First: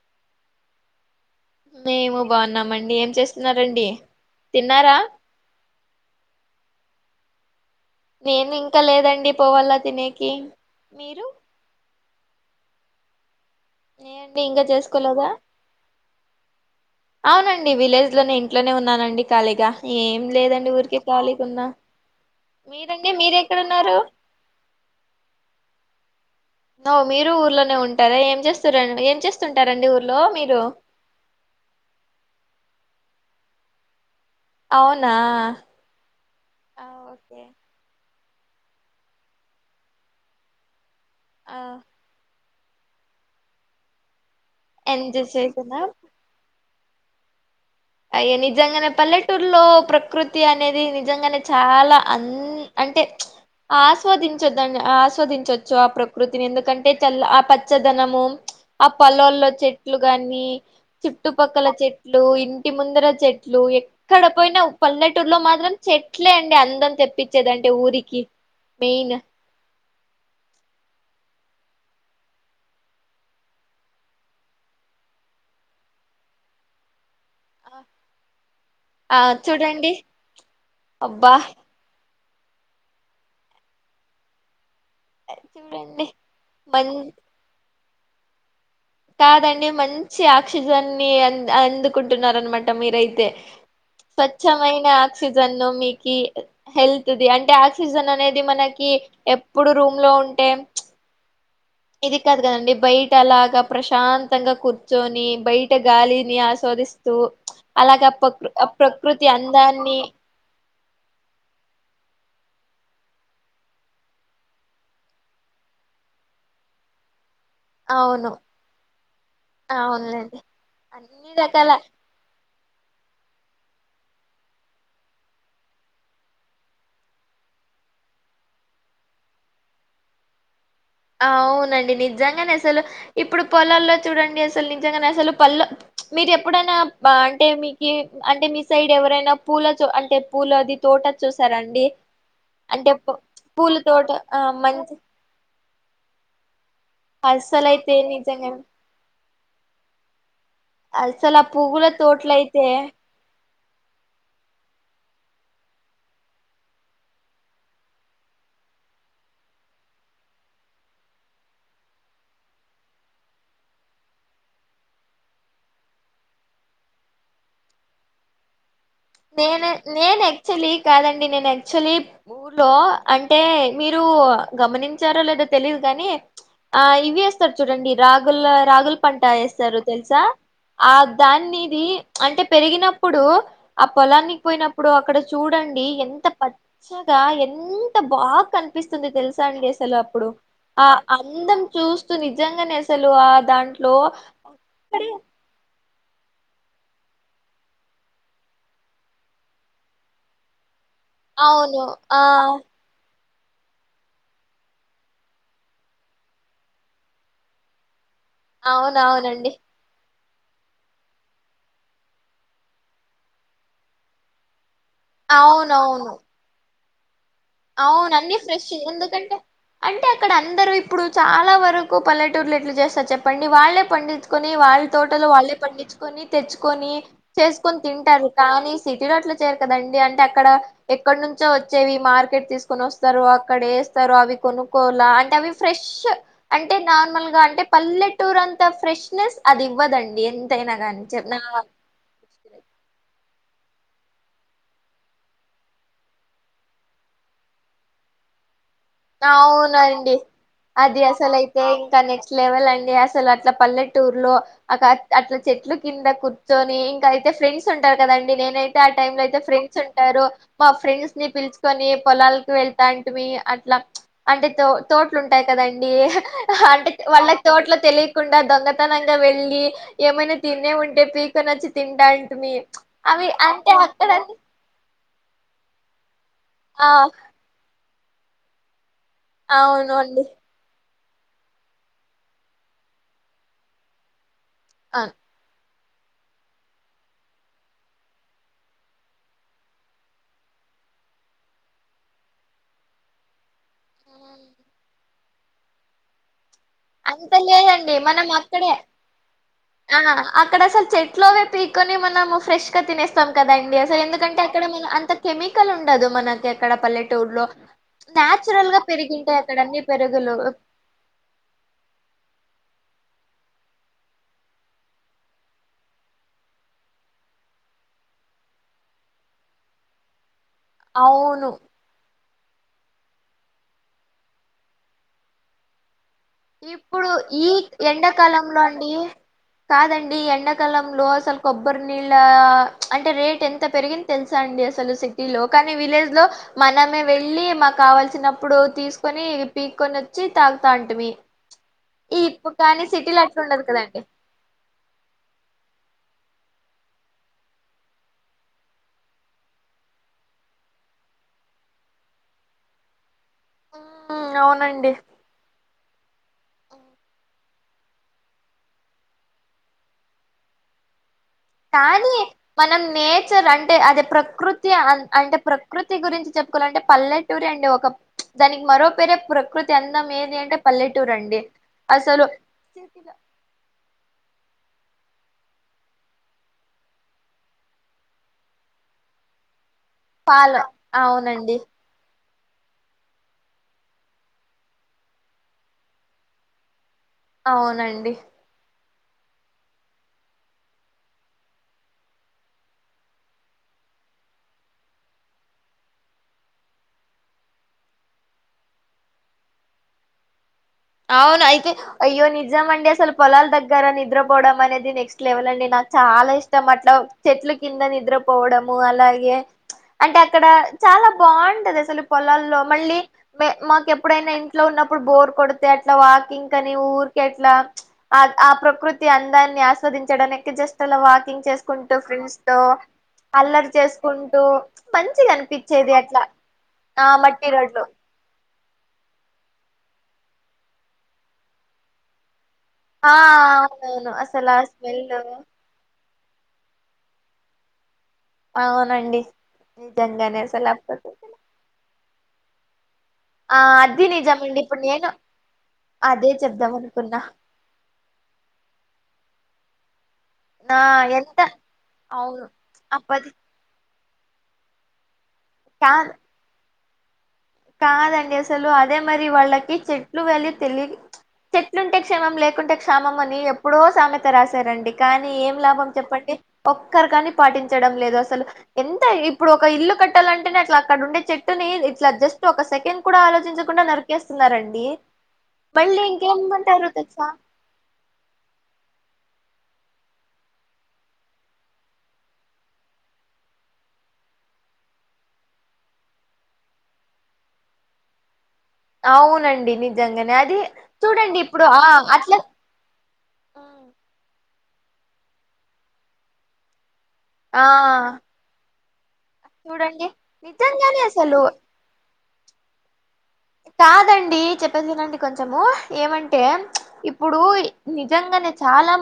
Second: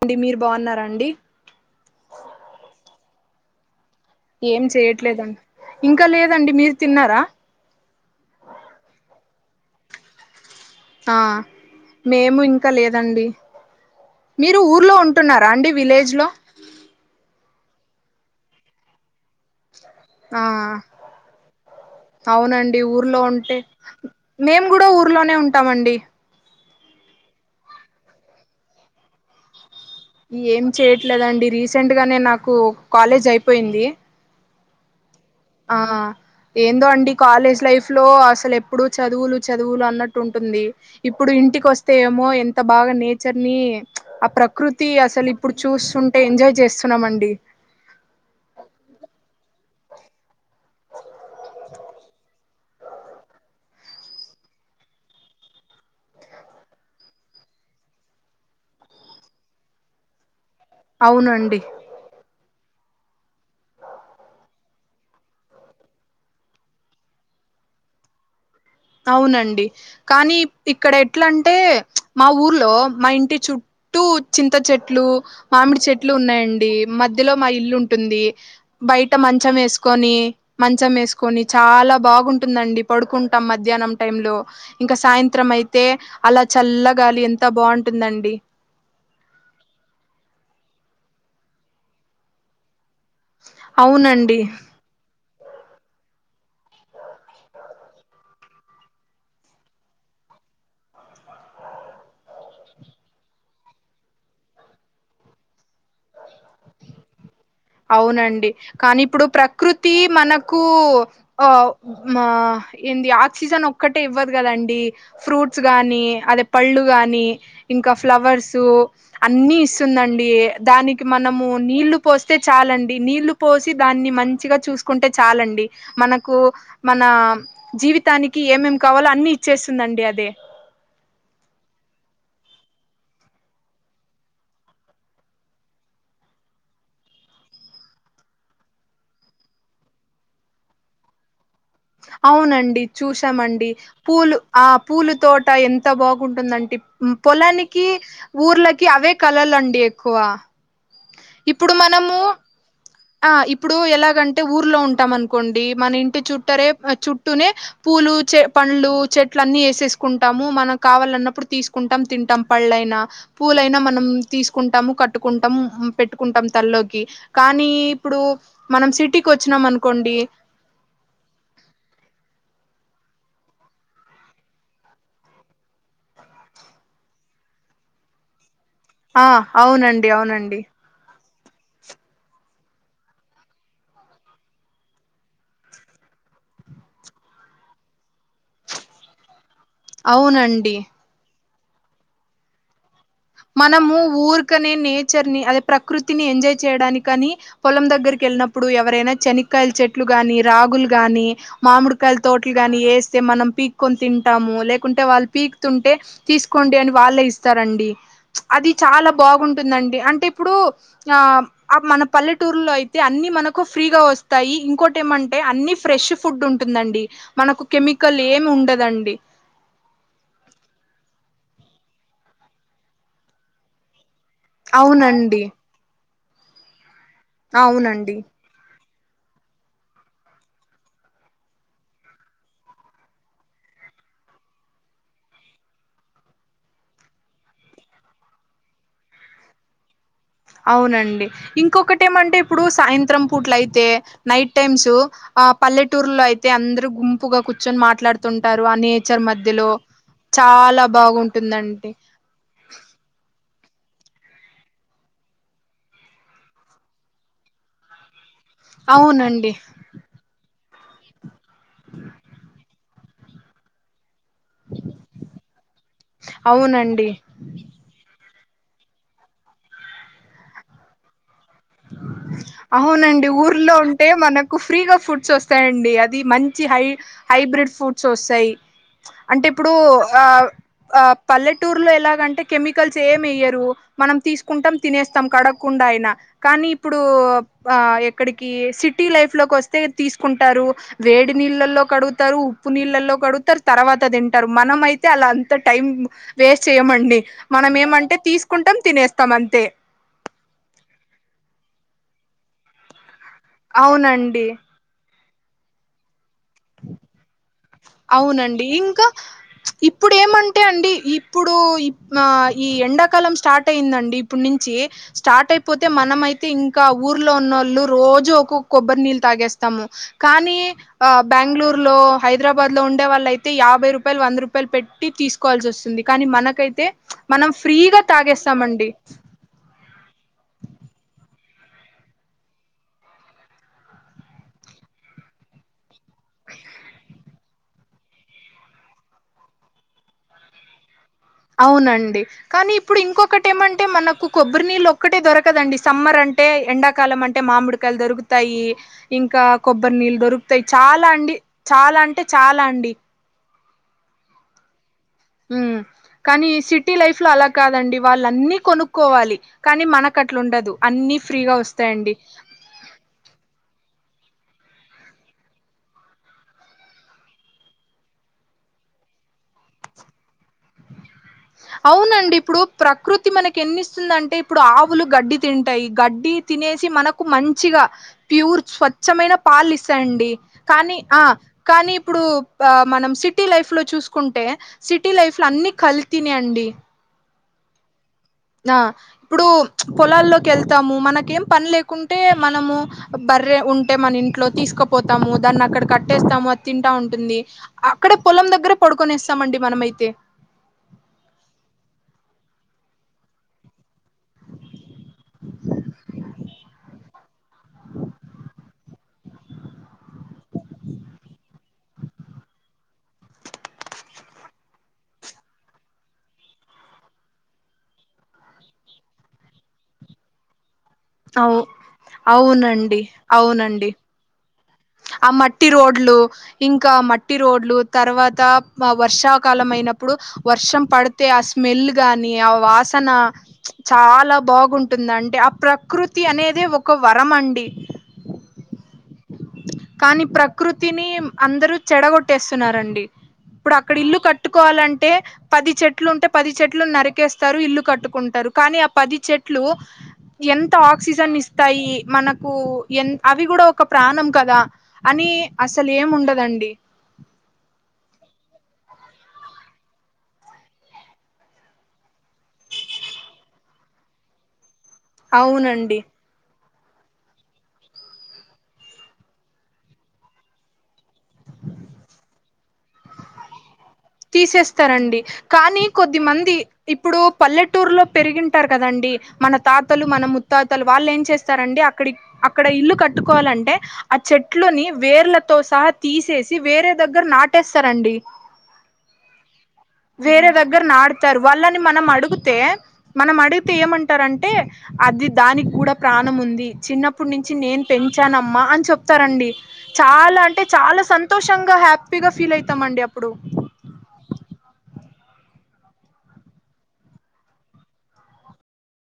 అండి మీరు బావున్నారండి మేము బావున్నామండి ఏం చేస్తున్నారండి ఏం తిన్నారా చెయట్లేదండి ఇంకా లేదండి మీరు తిన్నారా నేను ఇంకా లేదండి పోవళ తినేకి ఆ మీరు మేము ఇంకా క లేదండి నేండి మీరు ఇంకా ఊర్లో చేసుకోలేదా ఉంటున్నారా అండి విలేజ్ లో నీ విలేజ్ లోనే ఇంట్లోనే ఉన్నానండి ఖాళీగా ఏం ఆ లేదండి ఊరికే ఖాళీగున్నా అవునండి మీరండి ఊర్లో ఉంటే, మీరెక్కడున్నారు మేము కూడా ఊర్లోనే ఉంటామండి. అవ్ మీరు ఊర్లోనే ఉంటారా ఏం చేస్తురండి ఏం చేస్తుంటారండి ఊర్ ఏం చేయట్లేదండి రీసెంట్ గానే నాకు కాలేజ్ అయిపోయింది అవున్ ఆ ఏందో అండి ఓకే కాలేజ్ లైఫ్ లో అసలు ఎప్పుడూ చదువులు చదువులు అన్నట్టు ఉంటుంది ఇప్పుడు ఆ ఇంటికి వస్తే ఏమో ఎం ఎంత బాగా నేచర్ ని ఆ ప్ర కృతి అసలు ఎంజాయ్ ఇప్పుడు చేస్తున్నా చూస్తుంటే ఎంజాయ్ చేస్ నమండి అయ్యో నిజంగనే పల్లెటూరులో ప్రకృతి అనేది నిజంగానే చాలా అన్ అంటే, ఆస్వాదించొద్ద ఆస్వాదించొచ్చు ఆ ప్రకృతిని. ఎందుకంటే చల్ల ఆ పచ్చదనము, ఆ పొలాల్లో చెట్లు గాని అవునండి చుట్టుపక్కల చెట్లు ఇ ఇంట్టి ముందర చెట్లు ఎక్కడ పోయినా పల్లెటూరులో మాత్రం చెట్లే అండి అందం తెప్పించేది అంటే ఊరికి మెయిన్ అవునండి కానీ ఇక్కడ ఎట్ల అంటే మా ఊర్లో మా ఇంటి చుట్టూ చింత చెట్లు, మామిడి చెట్లు ఉన్నాయండి. మ మధ్యలో మా ఇల్లు ఉంటుంది. బయట ఆ మంచం చూడండి యేసుకొని మంచం అబ్బా యేసుకొని చాలా బాగుంటు టుందండి పడుకుంటాం మ మధ్యాహనం టైమ్ లో ఇంకా సాయంత్రం అయితే చూడండి అలా మం చల్లగాలి ఎంత బాగుంటు టుందండి కాదండి మంచి ఆక్సిజన్ ని అందుకుంటున్నారనమాట మీరయితే తే అవునండి స్వచ్ఛమైన ఆక్సిజన్ ను మీకీ హెల్త్ ది అంటే ఆక్సిజన్ అనేది మనకి ఎప్పుడు రూమ్ లో ఉంటే ఇది కాదు కదండి బయట అలాగా ప్రశాంతంగా కూర్చొని బయట గాలిని ఆస్వాదిస్తూ అలాగ ప్రకృ అవునండి కానీ ఇప్పుడు ప్రకృతి ప్రకృతి అందాన్ని మనకు ఏంది ఆక్సిజన్ ఒక్కటే ఇవ్వదు కదండి ఫ్రూట్స్ గానీ అదే పళ్ళు గాని ఇంకా అవును ఫ్లవర్సు అన్నీ ఇస్తుందండి అవునులేండి దానికి అన్ని మనము రకాల నీళ్లు పోస్ చాలండి నీళ్లు పోసి దాన్ని మంచిగా చూసుకుంటే చాలండి. మనకు మన జీవితానికి ఏమేం కావాలో అన్ని ఇచ్చేస్తుందండి అదే అవునండి నిజంగనే అసలు ఇప్పుడు పొలాల్లో చూడండి అసలు నిజంగానే అసలు పల మీరు ఎప్పుడైనా అంటే మీకీ అంటే మీ సైడ్ ఎవరైనా పూల అంటే పూలది తోట చూసారం అవునండి చూసామండి పూల తోట పూలు ఆ మంచి పూల తోట ఎం త బాగుంటుందంటె మ్ పొలానికి అస్సలైతే నిజంగా ఊర్లకి అవే కలలండి ఎక్కువ అసలు ఆ ఇప్పుడు పువ్వుల మనము తోటలు అయితే ఆ ఇప్పుడు ఎలాగంటే ఊర్లో ఉంటాం అనుకోండి మన ఇంటి చుట్టరే చుట్టూనే పూలు చె పండ్లు చెట్లు అన్ని వేసేసుకుంటాము మనం కావాలన్నప్పుడు తీసుకుంటాం తింటాం పళ్ళైనా పూలైనా మనం తీసుకుంటాము కట్టుకుంటాము పెట్టుకుంటాం తల్లో కి కాని ఇప్పుడు నేనె అనుకోండి నేను యాక్చువలీ కాదండి నేను యాక్చువలీ ఊ ర్లో అంటే మీరు గమనించారా లేదా తెలియదు కాని ఆ ఇవి వేస్తారు చూడండి రాగుల రాగుల్ పంట ఆ ఏస్తారు అవునండి తెలుసా అవునండి ఆ దాన్నిది అంటే పెరిగినప్పుడు ఆ పొలానికి పోయినప్పుడు అక్కడ చూడండి ఎంత పచ్చగా ఎంత బాగా కనిపిస్తుంది తెలుసా సా అండి అసలు అప్పుడు అవునండి ఆ అందం చూస్తూ నిజంగానే అస మనము ఊర్కనే నేచర్ ని అదే ప్ర కృతిని ఎంజాయ్ చేయడానికి కానీ పొలం దగ్గరకి వెళ్ళినప్పుడు ఎవరైనా చెనకాయల చెట్లు కానీ రాగులు గాని అవును మామిడికాయల ఆ తోటలు గాని ఏసి తే మనం పీక్కొని తింటాము లేకుంటే వాళ్ళు పీక్ తుంటే తీసుకోండి అని వాళ్లే ఇస్తారండి చ్ అది చాలా అవునవునండి బాగుంటుందండి అంటే ఇ ఇప్పుడు ఆ మన పల్లెటూర్లో అయితే అన్ని మనకు ఫ్రీగా వస్తాయి ఇంకో టి ఏమంటే అన్ని అవునవును ఫ్రెష్ ఫుడ్ ఉంటుందం డి అవును అన్నీ ఫ్రెష్ ఎందుకంటే అంటే అక్కడ అందరు ఇప్పుడు చాలా వరకు పల్లెటూర్లు ఎట్లా చేస్తారు చెప్పండి వాళ్లే పండిచు కొని వాళ్ళ తోటలో అవునండి వాళ్ళే పండించు కొని తెచ్చుకొని చేసుకొని అవునండి తింటారు కానీ సిటీ లో అట్ల చేయరు కదండి అంటే అక్కడ ఎక్కడ నుంచో వచ్చేవి మార్కె ట్ తీసుకొని వస్తారు అక్కడ వేస్తారు అవి కొనుక్కోవాల అంటే అవి ఫ్రెష్ అంటే నార్మల్ గా అంటే పల్లెటూరు అంత ఫ్రెష్నెస్ అది ఇవ్వదండి ఎంతైనా గాని అవునండీ చెప్ నా ఇంకొకటి ఏమంటే ఇప్పుడు సాయంత్రం పూట్ల అయితే నైట్ టైమ్స్ ఆ పల్లెటూర్ లో అయితే అందరు గుంపుగా కూర్చొని మాట్లాడుతుంటా అవునండీ చాలా అది అసలు అయితే బాగుంటుందండి ఇంకా నెక్స్ట్ లెవెల్ అండి అసలు అట్లా పల్లెటూర్ లో అ అట్ల చెట్లు కింద కూర్చొని ఇంకా అయితే ఫ్రెండ్స్ ఉంటారు కదం డి నేనైతే ఆ టైమ్ లో అయితే అవునండి ఫ్రెండ్స్ ఉంటారు మా ఫ్రెండ్స్ ని పిలుచుకొని పొలాలకి వెళ్తాం మి అట్లా అంటే తో తోట్లు ఉంటాయి కదండీ అంటే అవునండి వాళ్ళకు తోట్లో తెలియకుండా దొంగతనంగా వెళ్ళి ఏమైనా తినే ఉంటే పి కొన్సోచి తింట నంటుది త అ అవునండి అంటే అక్కడ ఏమి వుంది డ్స్ వస్తాయండి మంచి హై హైబ్రిడ్ ఫుడ్ చూసై అంటే ఇప్పుడు అవును అండి ఆ ఆ పల్లెటూర్లో ఎలాగంటే కెమికల్స్ ఏమియ్యరు మనం తీసుకు కుంటం అవును తినేస్తాం కడ కుండయిన కానీ ఇప్పుడూ ఆ ఎక్కడికి సిటీ లైఫ్ లోకి వస్తే తీసుకుంటారు వేడి నీళ్ళల్లో కడుగుతారు ఉప్పు నీళ్ళల్లో కడుగుతారు తర్వాత తింటరు మనమయితే తె అంత టైం వేస్ట్ చేయమండి అంత మనం లేదండి ఏమంటే మనం అక్కడే తీసుకుంటాం తినేస్తాం అంతే ఆ అక్కడ అసలు చెట్లోనె పీక్ కాని మనము ఫెష్గా తినెస్త స్తం కదండి అసలు ఎందుకంటే అవునండి అక్కడ మనం అంత కెమికల్ ఉండదు మన ఎక్కడ పల్లెటూర్లో అవునండి ఇంక ఇప్పుడు పెరుగులు ఏమంటే అండి ఇప్పుడూ మా ఈ ఎండాకాలం స్టార్ట్ అయిందండి ఇప్పుడ్నుంచి స్టార్ట్ అయిపోతే మనమయితే ఇంకా ఊర్లో ఉన్నోళ్ళు రోజు ఒక్కొ కొబ్బరి నీళ్ళు తాగేస్తాము కానీ ఆ అవును బెంగళూరులో హైదరాబాద్ లో ఉండే వాళ్ళయితే యాభై రూపాయలు వంద రూపాయలు పెట్టి తీసుకోవాల్సి వస్తుంది కానీ మనకైతే ఇప్పుడు ఈ మనం ఫ్రీగా ఎండాకాలంలో తాగేస్తామండి అండి కాదండి ఎండాకాలంలో అసలు కొబ్బరి నీళ్ళా అంటే రేట్ ఎంత పెరిగింది తెలుసా అండి అసలు సిటీలో కానీ విలేజ్ లో మనమే వెళ్ళి మాకు కావాల్సినప్పుడు తీసుకొని పీక్కొని వచ్చి తాగుతా అంట మీ అవునండి కానీ ఇప్పుడు అట్లా ఉండదు ఇంకొకటేమంటే కదండి మనకు కొబ్బరి నీళ్ళు ఒక్కటే దొరకదండి సమ్మర్ అంటే అంటే ఎండాకాలం అంటే మామిడికాయలు దొరుకుతాయి. ఇంకా కొబ్బరి నీళ్ళు దొరుకుతాయి. చాల అండి చాలా అంటే చాల అండి ఆ అవునండి ఉమ్ కానీ సిటీ లైఫ్ లో అలా కాదండి వాళ్ళ అన్ని కొనుక్కోవాలి కానీ మనకట్లా ఉండదు అన్ని ఫ్రీగా వస్తాయండి కానీ మనం నేచర్ అంటే అది ప్రకృ కృతి అంటే ప్రకృతి గురించి చెప్పుకోవాలంటే పల్లెటూరె అండి ఒక దానికి మరో పేరే ప్రకృతి అందం ఏది అంటే పల్లెటూ అవునండి ఇప్పుడు ప్రకృతి మనకి ఎన్ని ఇస్తుందంటే ఇప్పుడు ఆవులు గడ్డి తింటయి. గడ్డి తినేసి మనకు మంచిగా ప్యూర్ స్వచ్చమైన పాలుస్త వచ్చండి పాలు కానీ ఆ అవునండి కానీ ఇప్పుడు ఆ మనం సిటీ లైఫ్ లో చూసుకుంటే సిటీ లైఫ్లో అన్ని కల్ తినె అండి అవునండి ద ఇప్పుడు పొలాల్లోకి వెళ్తాము మనకేం పని లేకుంటే మనము బర్రె ఉంటే మన ఇంట్లో తీసుకుపోతాము దాన్ని అక్కడ కట్టేస్తాము తింటా ఉంటుంది అక్కడే పొలం దగ్గర పడుకొనేస్తామండి మనమయితే అవును అయితే అయ్యో నిజం అండి అసలు పొలాల దగ్గరని నిద్రపోవడం అనేది నెక్స్ట్ లెవెల్ అండి నాకు చాలా ఇష్టం అట్ల చెట్ల కింద నిద్రపోవడము అలా అంటే అక్కడ చాలా బాగుంటది అసలు పొలాల్లో మళ్ళీ మాకు ఎప్పుడైనా ఇంట్లో ఉన్నప్పుడు బోర్ కొడ తే అట్లా వాకింగ్ అని ఊరిక అట్లా ఆ ప్రకృతి అందాన్ని ఆస్వాదించడానీకి జస్ట్ ల వాకింగ్ అవు చేసుకుంటూ ఫ్రెండ్స్ తో అవునండి అల్లరి అవునండి చేసుకుంటూ ఆ మంచిగా మట్టి అనిపించేది రోడ్లు అట్లా ఇంకా మట్టి రోడ్లు తర్వాత మా వర్షాకాలం అయినప్పుడు వర్షం పడితే ఆ స్మెల్ గాని ఆ ఆ వాసన అవునవును చాలా అసలు ఆ బాగుంటుంది స్మెల్ అంటే ఆ ప్రకృతి తి అనేదే ఒక వరం అండి అవునండి కానీ నిజంగానే అసలు అప్పటి ప్రకృతిని అందరూ చెడగొట్టు తెేస్తున్నారండి ఆ ఇప్పుడు అక్కడ అది ఇల్లు నిజమండి ఇప్పుడు నేను కట్టుకోవాలంటే పది చెట్లు ఉంటే అదే పది చెప్దాం చెట్లు అనుకున్నా నరికేస్తారు ఇల్లు కట్టుకుంటారు కానీ ఆ పది చెట్లు ఇట్లు ఎంత నా ఆక్సిజన్ ఎంత ఇస్తాయి అవును మనకు ఎ అప్పటి అవి కూడా ఒక ప్రాణం కదా అని అసలు ఏం కాదు ఉండదండి కాదండి అసలు అదే మరి వాళ్ళకి చెట్లు వెళ్ళి తెలి చెట్లుంటే క్షేమం లేకుంటే క్షమం అని ఎప్పుడో సామెత రాశారండి కానీ ఏం లాభం అవునండి చెప్పండి ఒక్కరు కాని పాటించడం లేదు అసలు ఎంత ఇప్పుడు ఒక ఇల్లు కట్టాలంటేనే అట్లా అక్కడ ఉండే చెట్టుని ఇట్లా జస్ట్ ఒక సెకండ్ కూడా ఆలోచించకుండా న తీసేస్తారండి కానీ కొద్ది మంది ఇంకేమంటారు ఇప్పుడు తెలుసా పల్లెటూరులో పెరిగింటారు కదండి మన తాతలు మన ముత్తాతలు వాళ్ళు ఏం చేస్తారండి అక్కడి అక్కడ ఇల్లు కట్టుకోవాలంటే ఆ చెట్లుని వేర్లతో సహా తీసేసి వేరే దగ్గర నాటేస్తారండి అవునండి నిజంగానే వేరే అది దగ్గర చూడండి నాటుతారు ఇప్పుడు వాళ్ళని ఆ మనం అట్లా అడిగితే మనం అడిగితే ఏమంటారంటే అది దానికి కూడా ప్రాణం ఉంది చిన్నప్పుడు నుంచి ఆ నేను పెంచానమ్మా అని చెప్ప తారండి చూడండి చాలా అంటే నిజంగానే చాలా అసలు సంతోషంగా హ్యాపీగా ఫీల్ అయితామండి అప్పుడు కాదండి చెప్పేసిండి కొంచము ఏమంటే ప్చ్ ఇప్పుడు నిజంగానే చాలా